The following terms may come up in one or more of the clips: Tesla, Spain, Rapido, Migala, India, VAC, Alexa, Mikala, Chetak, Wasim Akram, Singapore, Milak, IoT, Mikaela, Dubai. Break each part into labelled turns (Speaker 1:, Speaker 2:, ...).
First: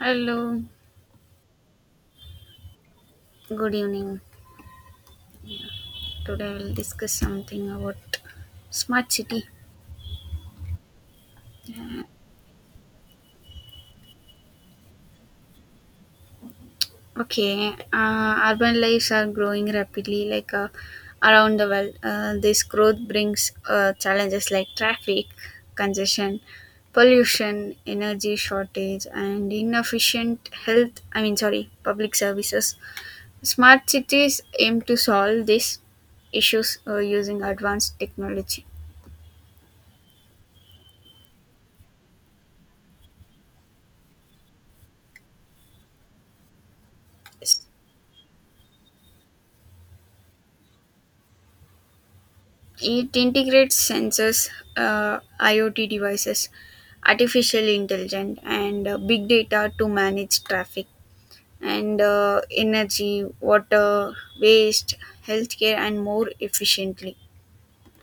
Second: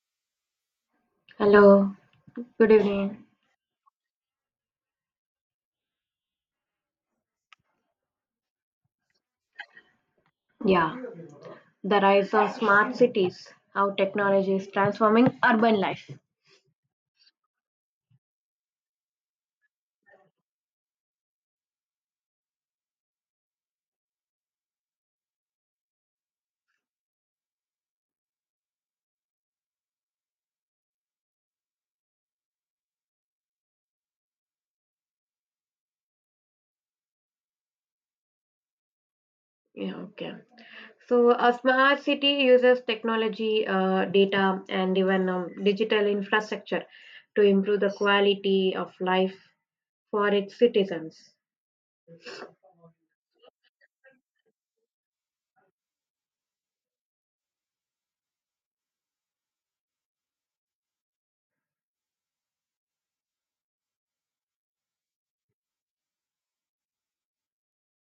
Speaker 1: Hello,
Speaker 2: Hello, good evening.
Speaker 1: good evening. Today we'll discuss something about smart city.
Speaker 2: Yeah, the
Speaker 1: Uh,
Speaker 2: rise of smart cities, how technology is transforming urban life.
Speaker 1: Okay, urban lives are growing rapidly, like around the world. This growth brings challenges like traffic, congestion, pollution, energy shortage, and inefficient health. I mean, sorry, public services. Smart cities aim to solve these issues using advanced technology.
Speaker 2: Yeah, okay. So a smart city uses technology, data, and even digital infrastructure to
Speaker 1: Yes.
Speaker 2: improve the quality of life for its citizens.
Speaker 1: It integrates sensors, IoT devices, artificial intelligence, and big data to manage traffic and energy, water, waste, healthcare, and more efficiently.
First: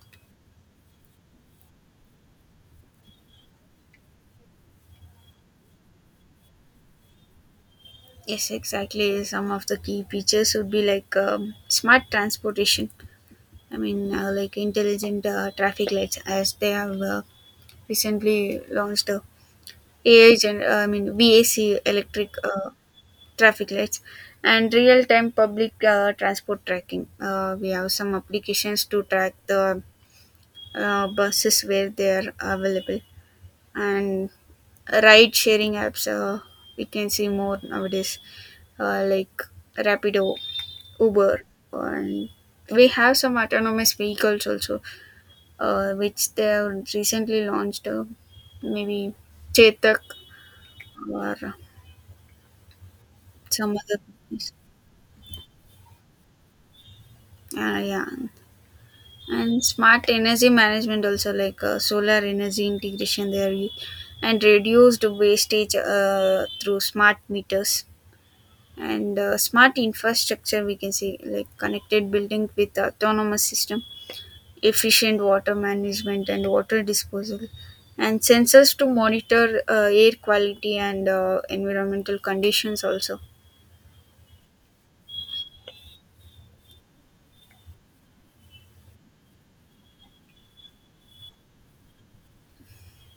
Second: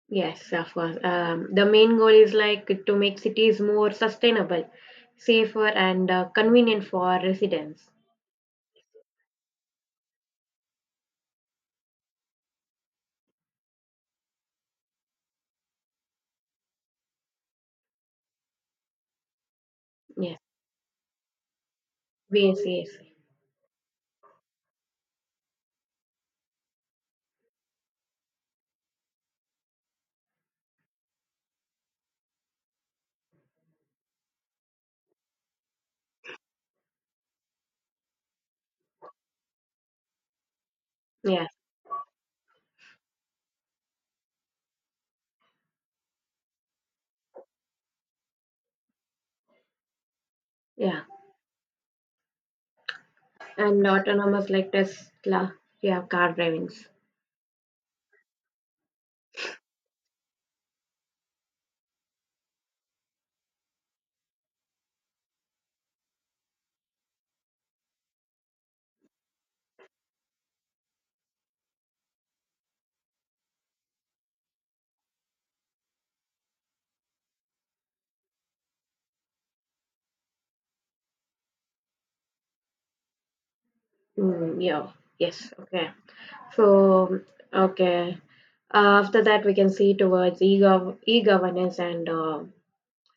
Speaker 2: Yes, of course. The main goal is like to make cities more sustainable, safer, and convenient for residents.
Speaker 1: Yes, exactly. Some of the key features would be like smart transportation. I mean, like intelligent traffic lights, as they have recently launched a AI
Speaker 2: Yes,
Speaker 1: gen- I mean, VAC electric
Speaker 2: yes, yes,
Speaker 1: traffic lights, and real-time public transport tracking. We have some applications to track the buses where they are available, and ride sharing apps, we can see more nowadays, like Rapido, Uber.
Speaker 2: yes,
Speaker 1: And we have some autonomous vehicles also, which they have recently launched, maybe Chetak,
Speaker 2: yeah.
Speaker 1: or some
Speaker 2: And
Speaker 1: other
Speaker 2: autonomous
Speaker 1: companies.
Speaker 2: like Tesla, yeah, car drivings.
Speaker 1: Yeah, and smart energy management also, like solar energy integration, and reduced wastage through smart meters. And smart infrastructure, we can see, like connected building with autonomous system, efficient water management and water disposal, and sensors to monitor air quality and environmental conditions also.
Speaker 2: Mm, yeah, yes, okay. So, okay. After that, we can see towards e-governance and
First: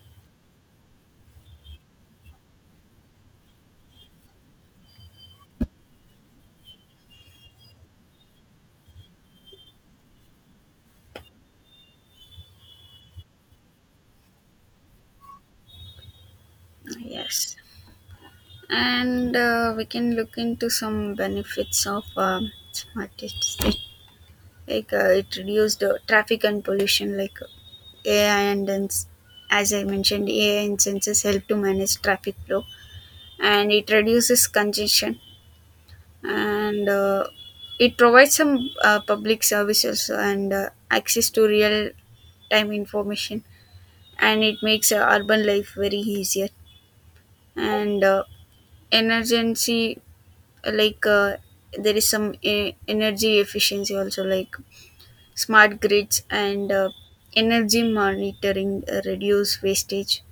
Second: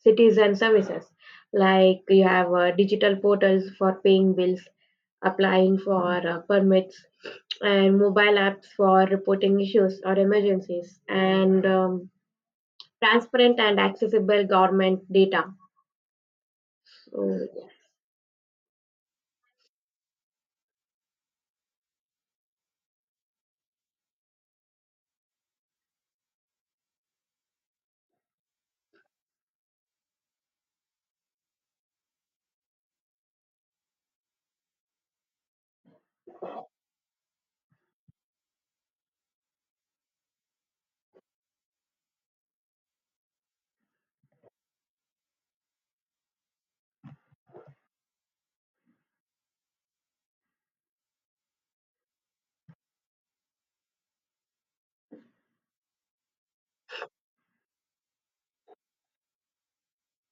Speaker 2: citizen services. Like you have digital portals for paying bills, applying for permits, and mobile apps for reporting issues or emergencies, and transparent and accessible government data. So,
Speaker 1: Yes. And we can look into some benefits of smart cities. Like, it reduced traffic and pollution. Like, ai and ins- as I mentioned, AI and sensors help to manage traffic flow, and it reduces congestion. And it provides some public services and access to real time information, and it makes urban life very easier. And emergency, like there is some energy efficiency also, like smart grids and energy monitoring reduce wastage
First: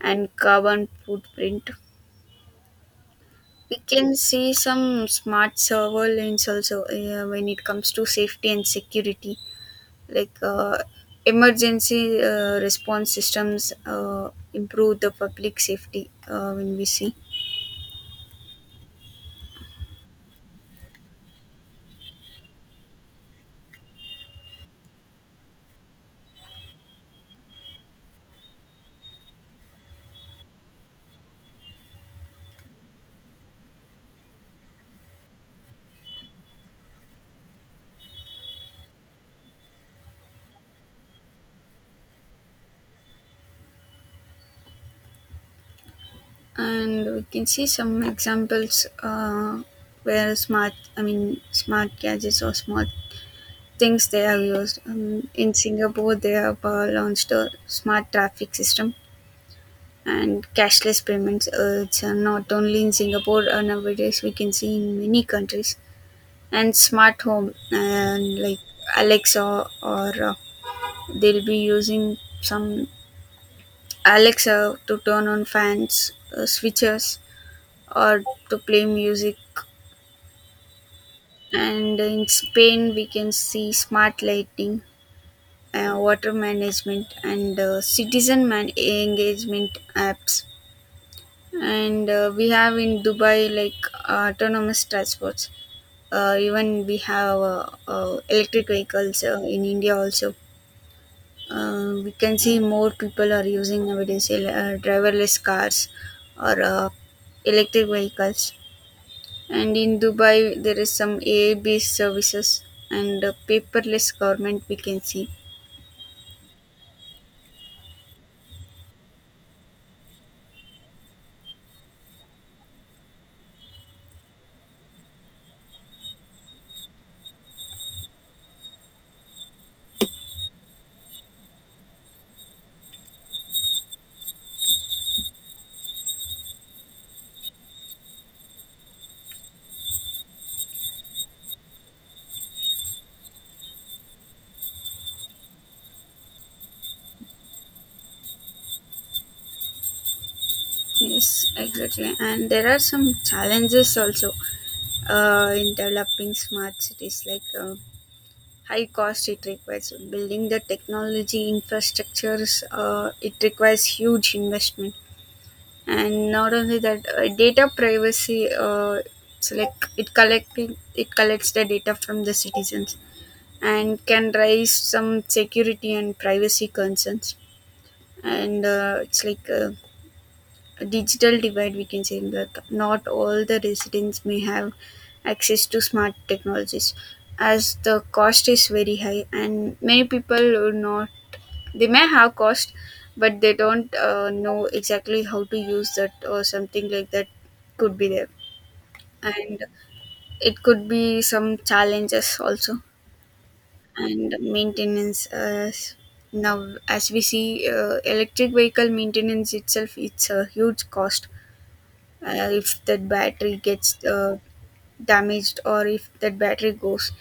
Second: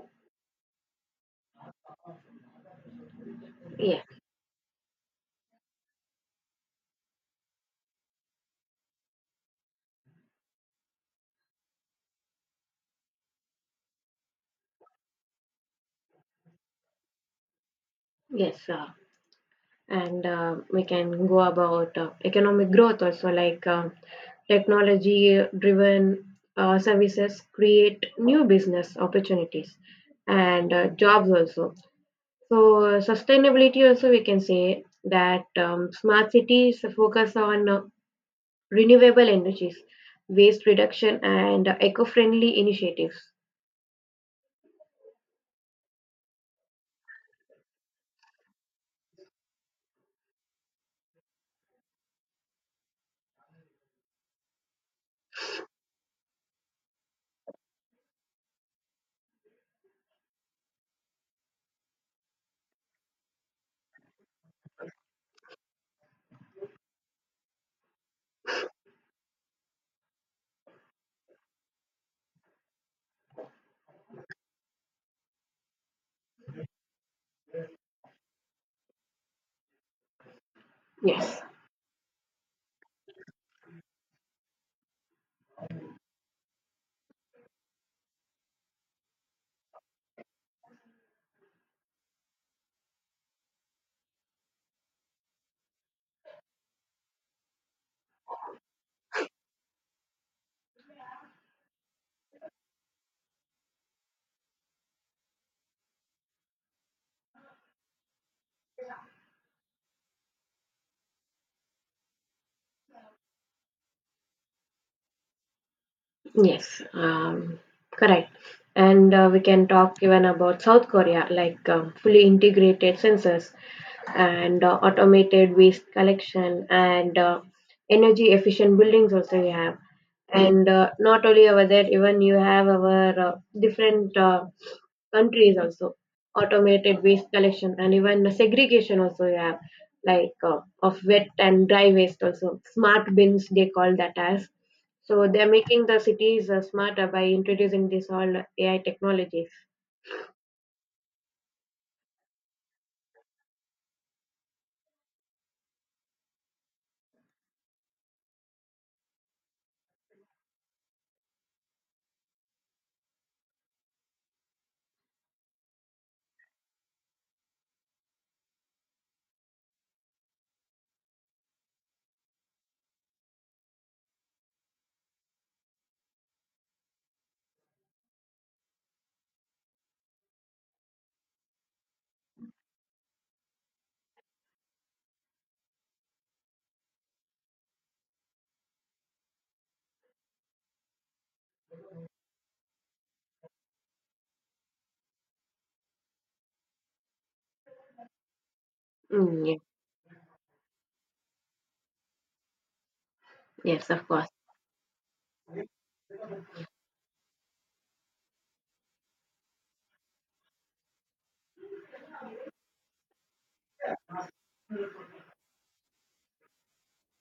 Speaker 1: and carbon footprint. We
Speaker 2: yeah. Yeah,
Speaker 1: can see some smart surveillance also, when it comes to safety and security, like emergency response systems improve the public safety, when we see.
Speaker 2: yes. And we can go about economic growth also, like technology driven services create new business opportunities and jobs also. So sustainability also, we can say that smart cities focus on renewable energies, waste reduction, and eco-friendly initiatives.
Speaker 1: And we can see some examples, where smart I mean smart gadgets or smart things they have used. In Singapore, they have launched a smart traffic system and cashless payments. It's not only in Singapore, nowadays; we can see in many countries. And smart home, and like Alexa, or they'll be using some Alexa to turn on fans, switches, or to play music.
Speaker 2: Yes.
Speaker 1: And in Spain, we can see smart lighting, water management, and citizen engagement apps. And we have in Dubai like autonomous transports. Even we have electric vehicles in India also. We can see more people are using nowadays, driverless cars, or electric vehicles. And in Dubai there is some AI based services, and paperless government we can see.
Speaker 2: Yes, correct. And we can talk even about South Korea, like fully integrated sensors, and automated waste collection and energy efficient buildings also we have. And not only over there, even you have our different countries also automated waste collection and even the segregation also you have, like of wet and dry waste, also smart bins they call that as. So they're making the cities smarter by introducing this all AI technologies.
Speaker 1: Yes, exactly. And there are some challenges also, in developing smart cities, like, high cost it requires. Building the technology infrastructures, it requires huge investment. And not only that, data privacy, so like it collects the data from the citizens, and can raise some security and privacy concerns. And it's like, digital divide, we can say that not all the residents may have access to smart technologies, as the cost is very high, and many people are not, they may have cost but they don't know exactly how to use that, or something like that could be there,
Speaker 2: Mm, yeah.
Speaker 1: and it could be some challenges also.
Speaker 2: Yes, of course.
Speaker 1: And maintenance, as now as we see, electric vehicle maintenance itself, it's a huge cost. If that battery gets damaged, or if that battery goes,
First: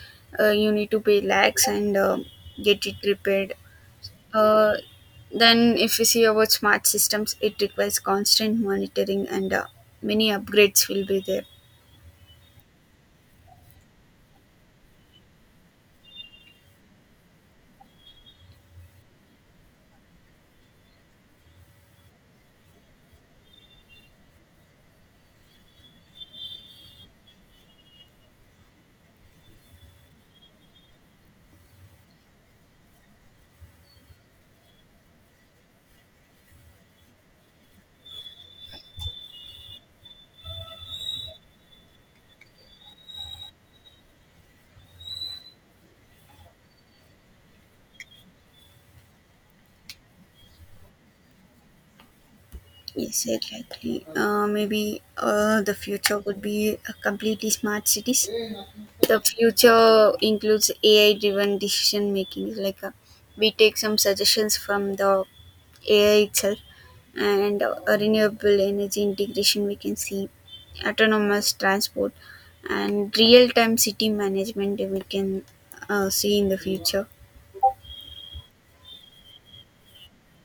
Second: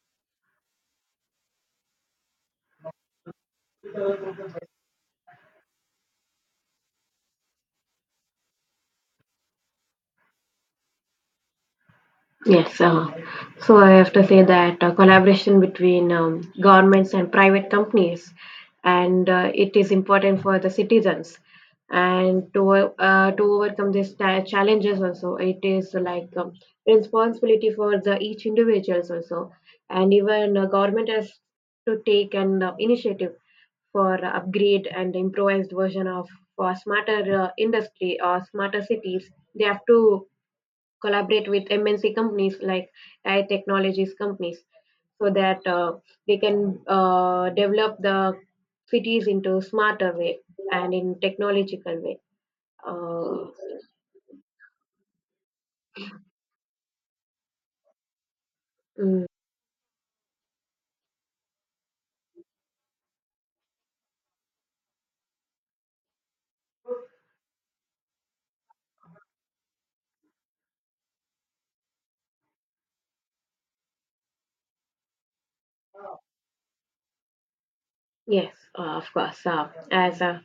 Speaker 1: you need to pay lakhs and get it repaired. uh, then if we see about smart systems, it requires constant monitoring, and many upgrades will be there.
Speaker 2: Yes. So I have to say that collaboration between governments and private companies, and it is important for the citizens, and to overcome these challenges also, it is like responsibility for the each individuals also, and even government has to take an initiative for upgrade and improvised version of for smarter industry or smarter cities. They have to collaborate with MNC companies, like AI technologies companies, so that they can develop the cities into smarter way and in technological way.
Speaker 1: Yes,
Speaker 2: Uh,
Speaker 1: exactly. Maybe the future would be a completely smart cities. The
Speaker 2: mm,
Speaker 1: future includes AI driven decision making, like, we take some suggestions from the AI itself, and renewable energy integration, we can see autonomous transport and real time city management, we can see in the future.
Speaker 2: yes, of course. As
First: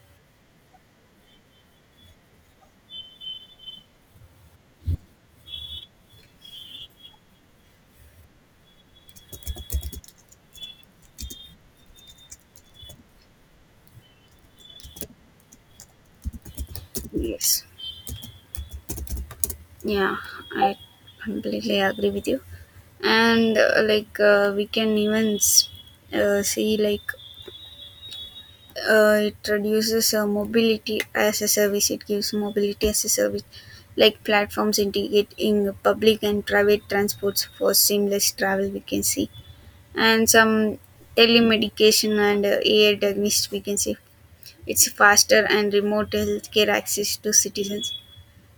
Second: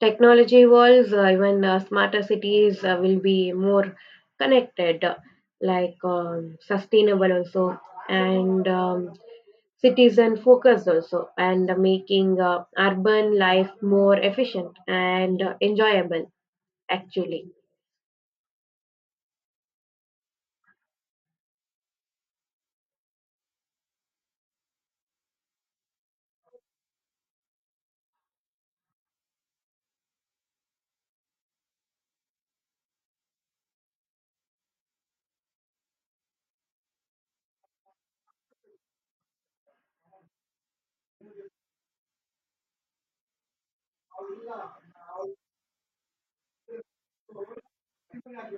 Speaker 2: technology evolves, even smarter cities will be more connected, like sustainable also, and citizen focus also, and making urban life more efficient and enjoyable actually.
Speaker 1: Yes. Yeah, I completely agree with you. And like, we can even see, like, it reduces, mobility as a service it gives mobility as a service, like platforms integrating public and private transports for seamless travel, we can see. And some telemedication and AI diagnostics, we can see it's faster and remote healthcare access to citizens.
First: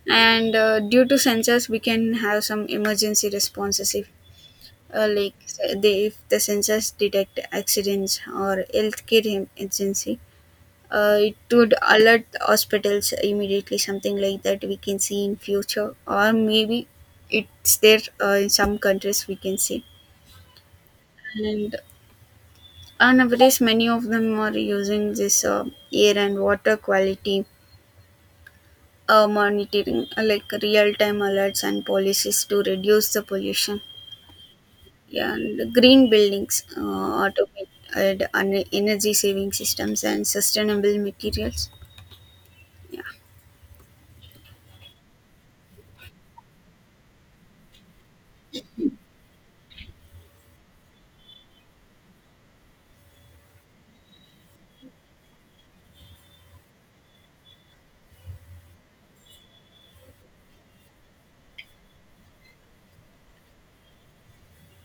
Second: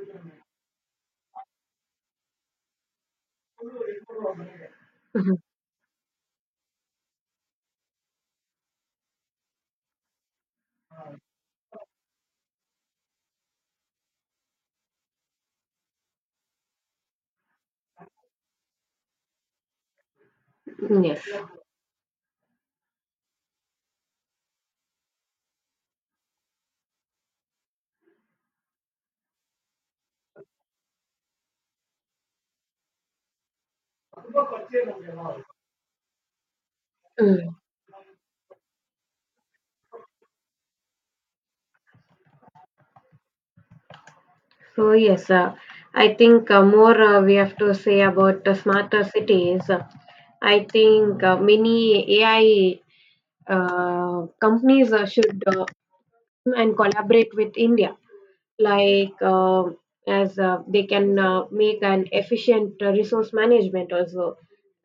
Speaker 1: And due to sensors, we can have some emergency responses. If, like,
Speaker 2: Mhm.
Speaker 1: if the sensors detect accidents or healthcare emergency, it would alert the hospitals immediately. Something like that we can see in future, or maybe it's there, in some countries, we can see.
Speaker 2: Yes.
Speaker 1: And nowadays many of them are using this air and water quality monitoring, like real-time alerts and policies to reduce the pollution. Yeah. And green buildings,
Speaker 2: Mm.
Speaker 1: automated and energy saving systems, and sustainable materials. Yeah.
Speaker 2: So yes. I think more we have to say about smarter cities. I think many AI companies should and collaborate with india, like as they can make an efficient resource management also,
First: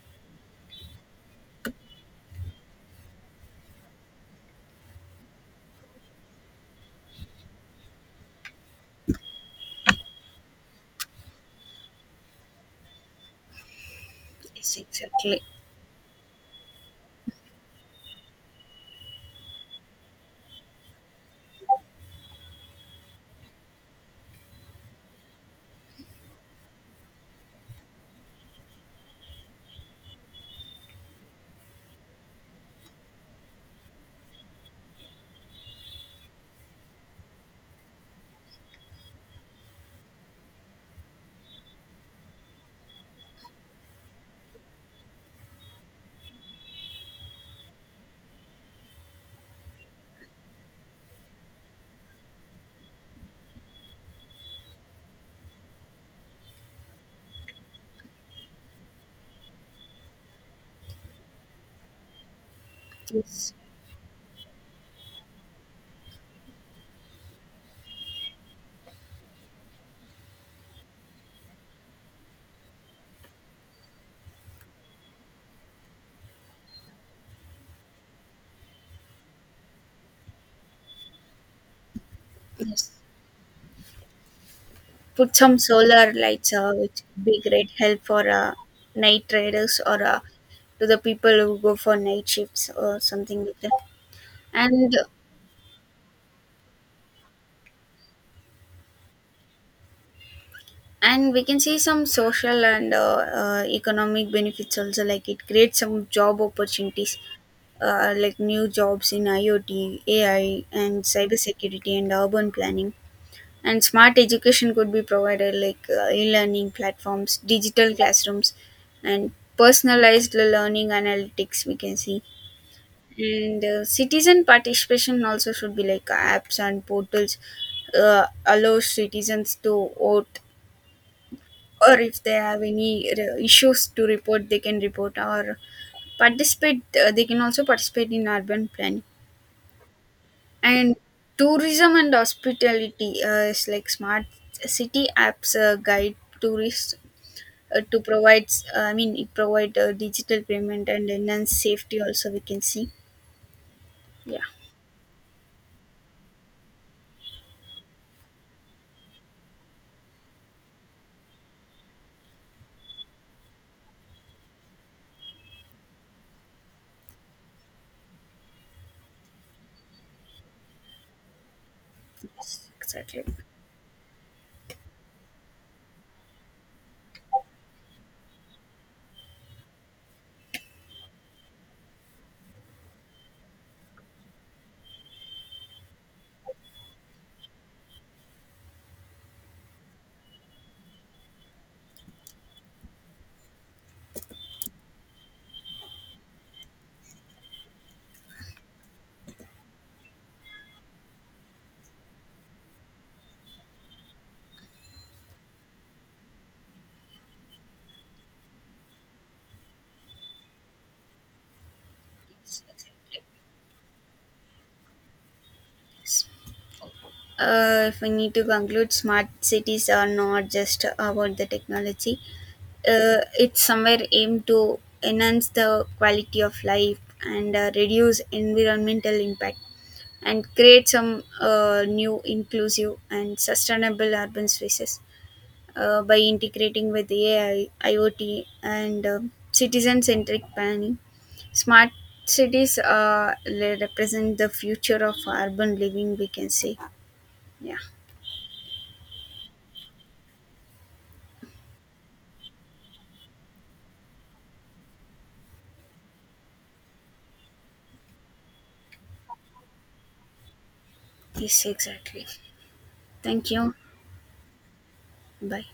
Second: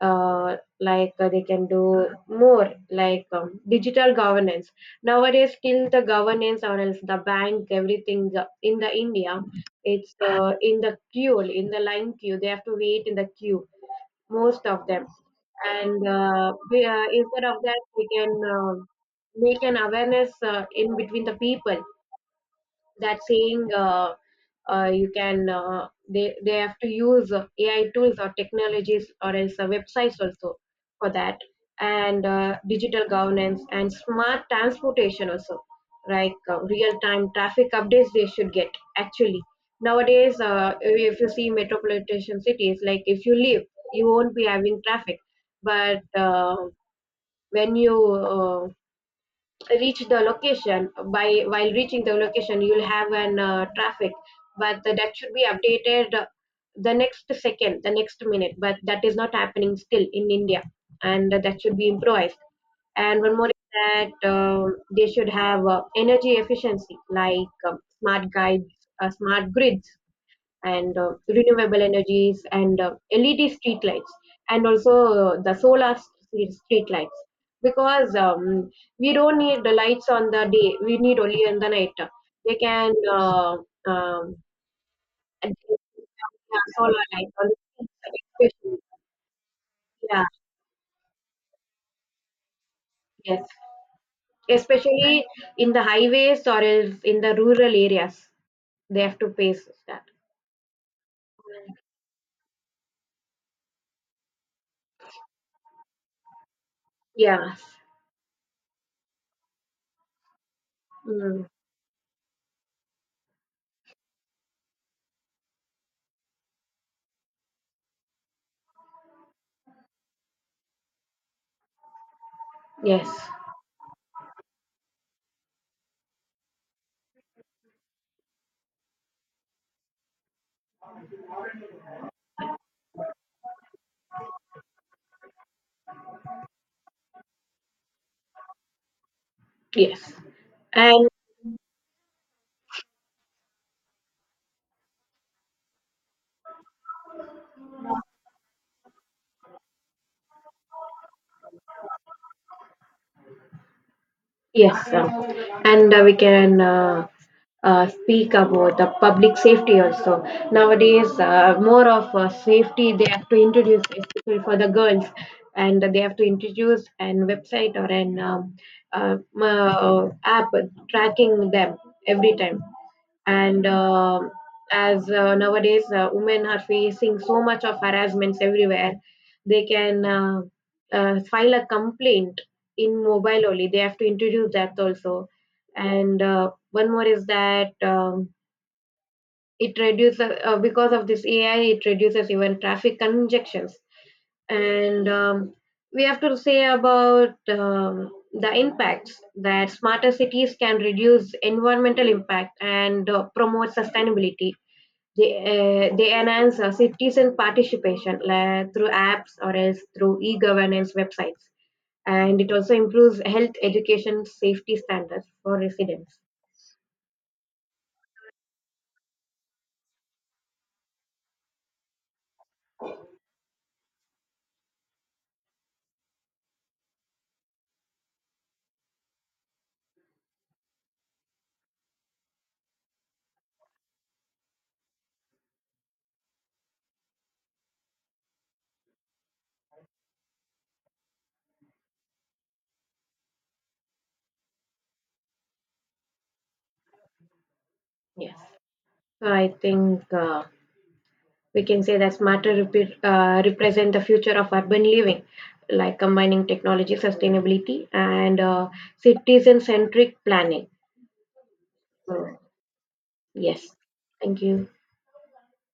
Speaker 2: like they can do more like digital governance. Nowadays still the governance or else the bank, everything in the india, it's in the line queue they have to wait in the queue, most
Speaker 1: Yes,
Speaker 2: of them.
Speaker 1: exactly.
Speaker 2: And instead of that, we can make an awareness in between the people, that saying you can they have to use AI tools or technologies or else websites also for that. And digital governance and smart transportation also, like real time traffic updates they should get. Actually, nowadays, if you see metropolitan cities, like if you live, you won't be having traffic, but when you reach the location, by while reaching the location you'll have an traffic, but that should be updated, the next second, the next minute, but that is not happening still in india, and that should be improvised. And one more
Speaker 1: Yes.
Speaker 2: is that they should have energy efficiency, like smart grids and renewable energies and LED street lights, and also the solar street lights, because we don't need the lights on the day, we need only in the night. They
Speaker 1: Yes.
Speaker 2: can um,
Speaker 1: Put some solar lights,
Speaker 2: yeah, solar
Speaker 1: which would
Speaker 2: lights
Speaker 1: be
Speaker 2: on the
Speaker 1: great help
Speaker 2: streets,
Speaker 1: for
Speaker 2: especially.
Speaker 1: night traders, or
Speaker 2: Yeah.
Speaker 1: to the people who go for night shifts or something
Speaker 2: Yes.
Speaker 1: like that. and
Speaker 2: Especially in the highways or else in the rural areas, they have to pay that.
Speaker 1: and we can see some social and economic benefits also, like it creates some job opportunities,
Speaker 2: Yes.
Speaker 1: like new jobs in IoT, AI, and
Speaker 2: Mm.
Speaker 1: cybersecurity and urban planning. And smart education could be provided, like, e-learning platforms, digital classrooms, and personalized learning analytics, we can see.
Speaker 2: Yes.
Speaker 1: And citizen participation also should be like apps and portals allow citizens to vote. Or if they have any issues to report, they can report or participate. They can also participate in urban planning.
Speaker 2: Yes.
Speaker 1: And
Speaker 2: And
Speaker 1: tourism and hospitality is like smart city apps guide tourists to provide. I mean, it provide digital payment and enhance safety. Also, we can see. Yeah.
Speaker 2: yes, sir. And we can speak about the public safety also. Nowadays, more of safety they have to introduce, especially for the girls, and they have to introduce an website or an app tracking them every time.
Speaker 1: Yes, exactly.
Speaker 2: And as nowadays women are facing so much of harassments everywhere, they can file a complaint in mobile only, they have to introduce that also. And one more is that it reduces, because of this AI it reduces even traffic congestions. And we have to say about the impacts that smarter cities can reduce environmental impact and promote sustainability. They enhance citizen participation through apps or else through e-governance websites. And it also improves health, education, safety standards for residents.
Speaker 1: If we need to conclude, smart cities are not just about the technology. It's somewhere aimed to enhance the quality of life and reduce environmental impact, and create some new inclusive and sustainable urban spaces, by integrating with AI, IoT, and citizen centric planning. Smart cities represent the future of urban living, we can say. Yeah.
Speaker 2: Yes. So I think we can say that smarter represent the future of urban living, like combining technology, sustainability, and citizen-centric planning.
Speaker 1: Yes, exactly.
Speaker 2: So,
Speaker 1: Thank
Speaker 2: yes.
Speaker 1: you.
Speaker 2: Thank you.
Speaker 1: Bye.